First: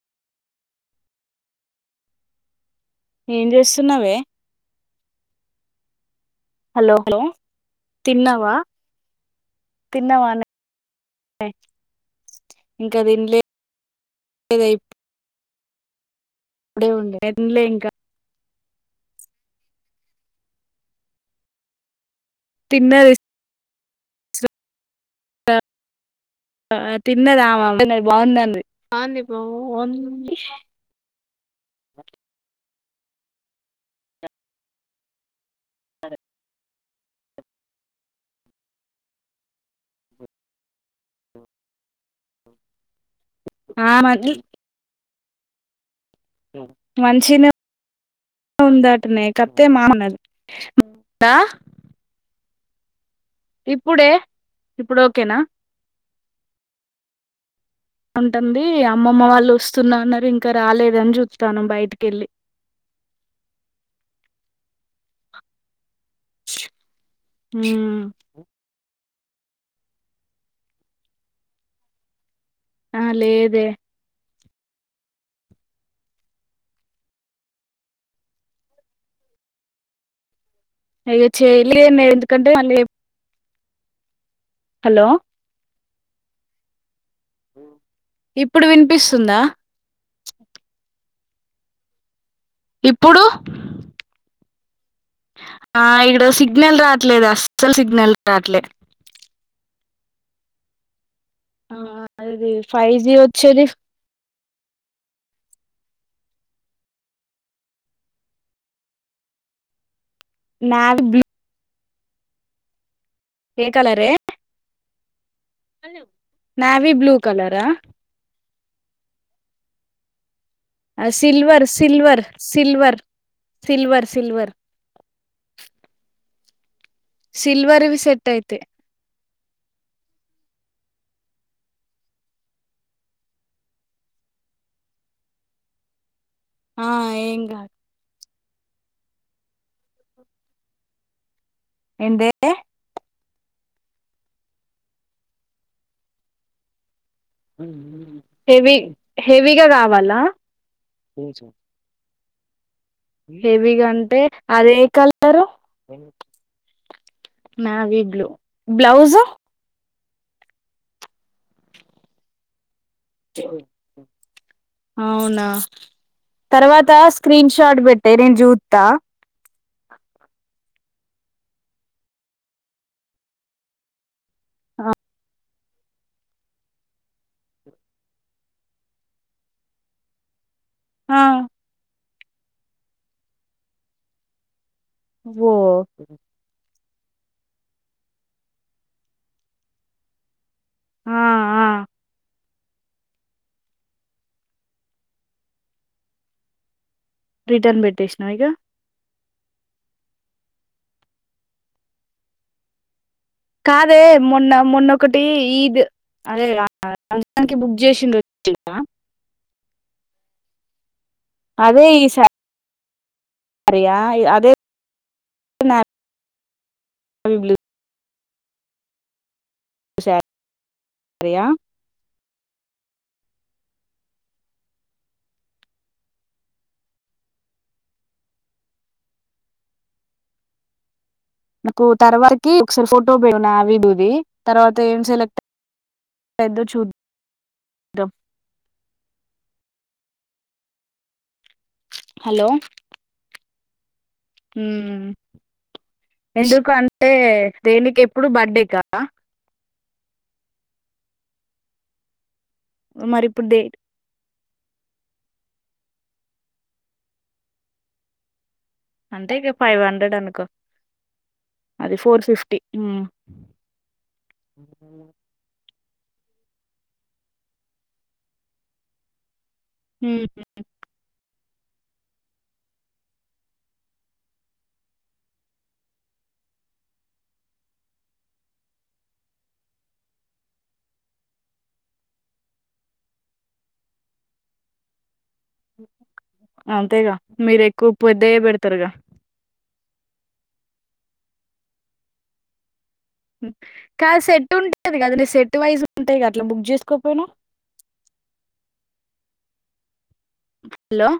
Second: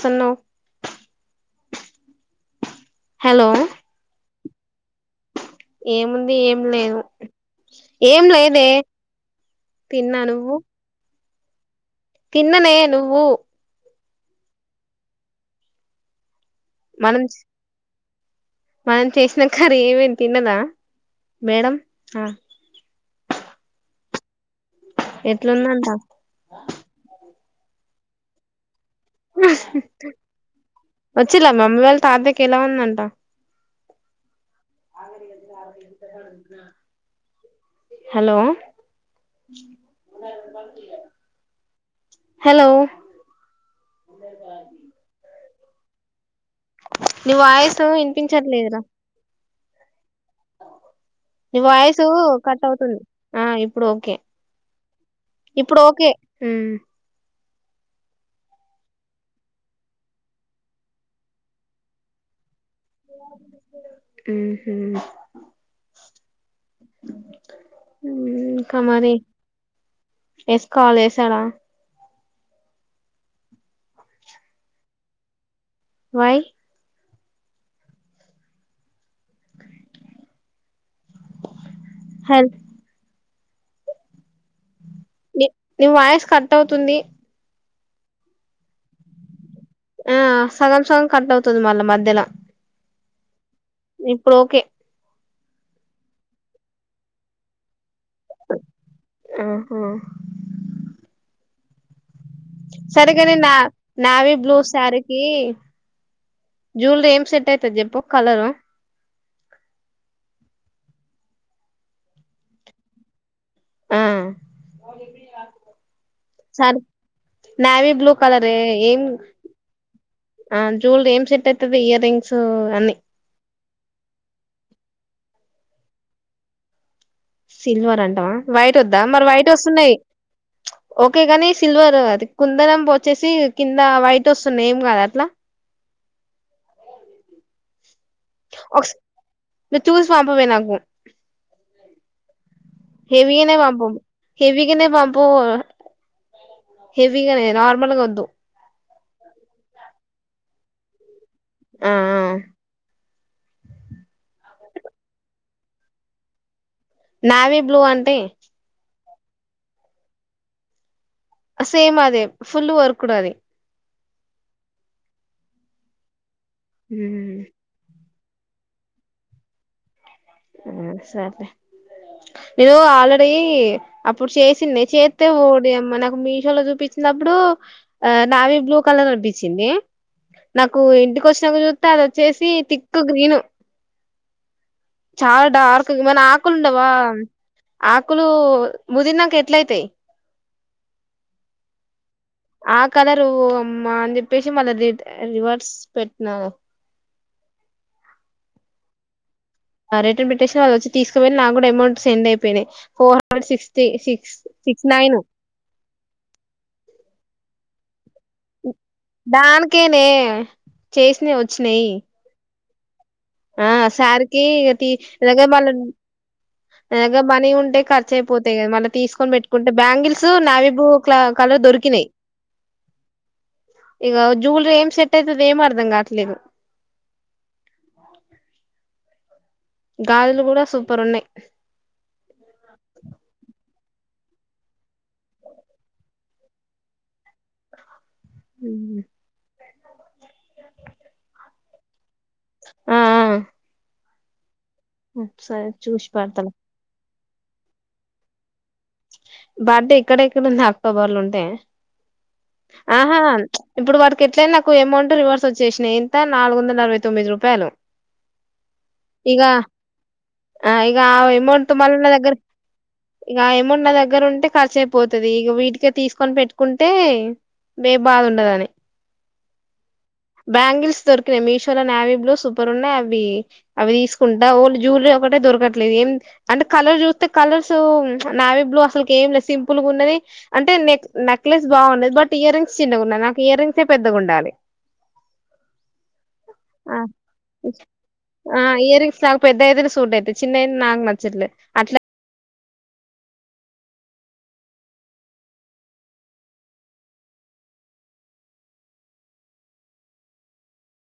సున్నం ఏం చేస్తున్నవే? ఏముం ది ఏం హలో లేదు. హలో ఏం తిన్నావా లేదే తిన్నా. నువ్వు? హాయ్ తిన్ననే నువ్వు? అదైపు ఇప్పుడే ఉండే మనం ఎం [unintelligible] లే ఇంకా మనం చేసిన కర్రీ ఏమైనా తిన్నదా మేడం. ఆ తిన్నది. ఎట్లుంది అంటా? ఆ తిన్నది ఆమె బావుంది అంది. వచ్చిన్లా మమ్మీ వాళ్ళు తాతయాకి ఎలా ఉందం ట ఆవిరిగద్ ఆవిరి [inaudible] హలో హలో ఆమాకి నీ మంచిగానే వాయిస్ వినిపించట్లేదురా ఉంద అటనే తప్పే మానమేది నీ వాయిస్సు కట్ అవుతుంది ఆ ఇప్పుడు ఇప్పుడే ఓకే ఇప్పుడు ఓకేనా హమ్ అంటంది అమ్మమ్మ వాళ్ళు వస్తున్న ఆన్నారు ఇంకా రాలేదని చుత్తన్నా బయటికి వెళ్ళి మ్మ్ హు మ్మ్ కమరి వేసుకోవాలి వేసారా ఆ లేదే వై అయ్యే చేయలేమే ఎందుకంటే హల్ మళ్ళీ హలో నీ వాయస్సు కట్ అవుతుంది ఇప్పుడు వినిపిస్తుందా ఆ సగం సగం కట్ అవుతుంది మళ్ళ మధ్యల ఇప్పుడు ఆ ఇక్కడ సిగ్నల్ రావట్లేదు అస్సలు సిగ్నల్ రాట్లే మ్మ్ ఆ ఆ సరేకనీ నా నావి బ్లూ శారీకి జువెలరీ ఏం సెట్ అవుతుది చెప్పు కలరు నావి బ్లూ ఏ కలరే అ [unintelligible] సర నావీ బ్లూ కలరా నావిబ్లూ కలర్ ఏం ఆ జ్యూవెర ఏం సెట్ సిల్వర్ అయితది ఇయర్ సిల్వర్ రింగ్స్ అని సిల్వర్ సిల్వర్ సిల్వర్ సిల్వర్వి సిల్వర్ సెట్ అంటావా అయితే వైట్ వద్దా మరి వైట్ వస్తున్నాయి ఓకే కాని సిల్వర్ అది కుందనం వచ్చేసి కింద వైట్ వస్తున్నాయి ఏం కాదా అట్లా ఆ ఎమ్ గాదు ఒకాస్ నువ్ చూసి పంపవే నాకు ఏందే హెవీగానే పంపు హెవీ గానే పంపు హెవీగానే నార్మల్గా వద్దు హెవి హెవీగా కావాలా ఆ ఆ హెవీగా అంటే అదే కలరు నావీ నావి అంటే బ్లూ బ్లౌజు సేమ్ అదే ఫుల్ వర్క్ కూడాది అవునా తర్వాత స్క్రీన్ షాట్ పెట్ తెరన్ జూతా ఆ సరే ఇగో ఆల్రడి ఇప్పుడు చేసింది చేస్తే దే మనకు మీషో లో చుపి నప్పుడు ఆ నావి బ్లూ కలర్ కనిపించింది నాకు ఆ ఇంటికి వచ్చినాక చూస్త వచ్చేసి తిక్ గ్రీను చాలా ఓ డార్క్ మన ఆకులు ఉండవా ఆకులు ముదిరినాక ఎట్లయితే ఆ ఆ ఆ కలరు అమ్మా అని చెప్పేసి మళ్ళా రి రివర్స్ పెట్టినా రిటర్న్ పెట్టేసినావ ఇక రిటర్న్ పిటిషన్ వాళ్ళ వచ్చ తీసుకువెనర్ నా కూడా అమౌం సెండ్ అయిో కాదే మొన్న మొన్నొకటి ఈద్ అదే అంనికి బుక్ చేసిండు దానికే కే చేసినవీ అదే వచ్చినాయి ఈ ఆ శారీయా సార్కిీ అదే తీస్ రగ మళ నా దగ్గ నావీ మనీ బ్లూ ఉంటే కర్చ ర్చయిపోతాయి కదా మళ్ళి తీసుకొని పెట్టు కుంటే బ్యాంగిల్స్ నావిబు క్ శారీయా కలర్ దొరికినాయి ఇక జువెలరీ ఏం సెట్ అవుతుంది ఏమ అర్ధం కావట్లేదు గాజులు కూడా సూపర్ ఉన్నాయి్ నాకు తర్వాతకి ఒకసారి ఫోటో పెడు నా వీడియో తర్వాత ఏం సెలెక్ట్ పె చూద్ద చద్ద ఉమ్ హలో ఆ సరే చూసి పెడతాలే ఎందుకా అ అంటే దేనికి ఎప్పుడు బర్త్డేకా బర్త్డే ఇక్కడ ఇక్కడ ఉంది అక్టోబర్ లో ఉంటే ఆహా మరి ఇప్పుడు దే ఇప్పుడు వాడికి ఎట్లయినా నాకు అమౌంట్ రివర్స్ వచ్చేసినయి ఎంత నాలుగు వందల అరవై తొమ్మిది రూపాయలు అంటే ఇగ ఇక ఫైవ్ హండ్రెడ్ అనుకో ఆ ఇగ ఆ అమౌంట్ అది ఫోర్ ఫిఫ్టీ న్న దగ్గర ఉంటే ఖర్చయిపోతుది ఇ వీటికే తీసుకొని పెట్టుకుంటే బే బాధ ఉండదని మ్మ్ బ్యాంగిల్స్తోర్ ఇక్కడ మీషోలో నావీ బ్లో సూపర్ ఉన్నాయి అవి అవి తీసుకుంటా ఓు జ్యూవలరీ ఒకటే దొరకట్లేదు ఏం అంటే కలర్ చూస్తే కలర్స్ నావీ బ్లూ అసలుకి ఏం లేదు సింపుల్ గా ఉన్నది అంటే నెక్ నెక్లెస్ బాగుండది బట్ ఇయర్ రింగ్స్ చిన్నగా ఉన్నాయి నాకు ఇయ రంగ్స్ పెద్దగా ఉండాలి ఆ అంతేగా మీరు ఎక్కువ పెద్దయే ఆ పెడతారుగా ఇయరింగ్స్ నాకు పెద్ద యితేన సూట్ అయితే చిన్నైంది నాకు నచ్చట్లే అట్లా కా సెట్ ఉంటాంది కదా న సెట్ వైజ్ ఉంటాయి కదా అట్లా బుక్ చేసుకోపోయినా హలో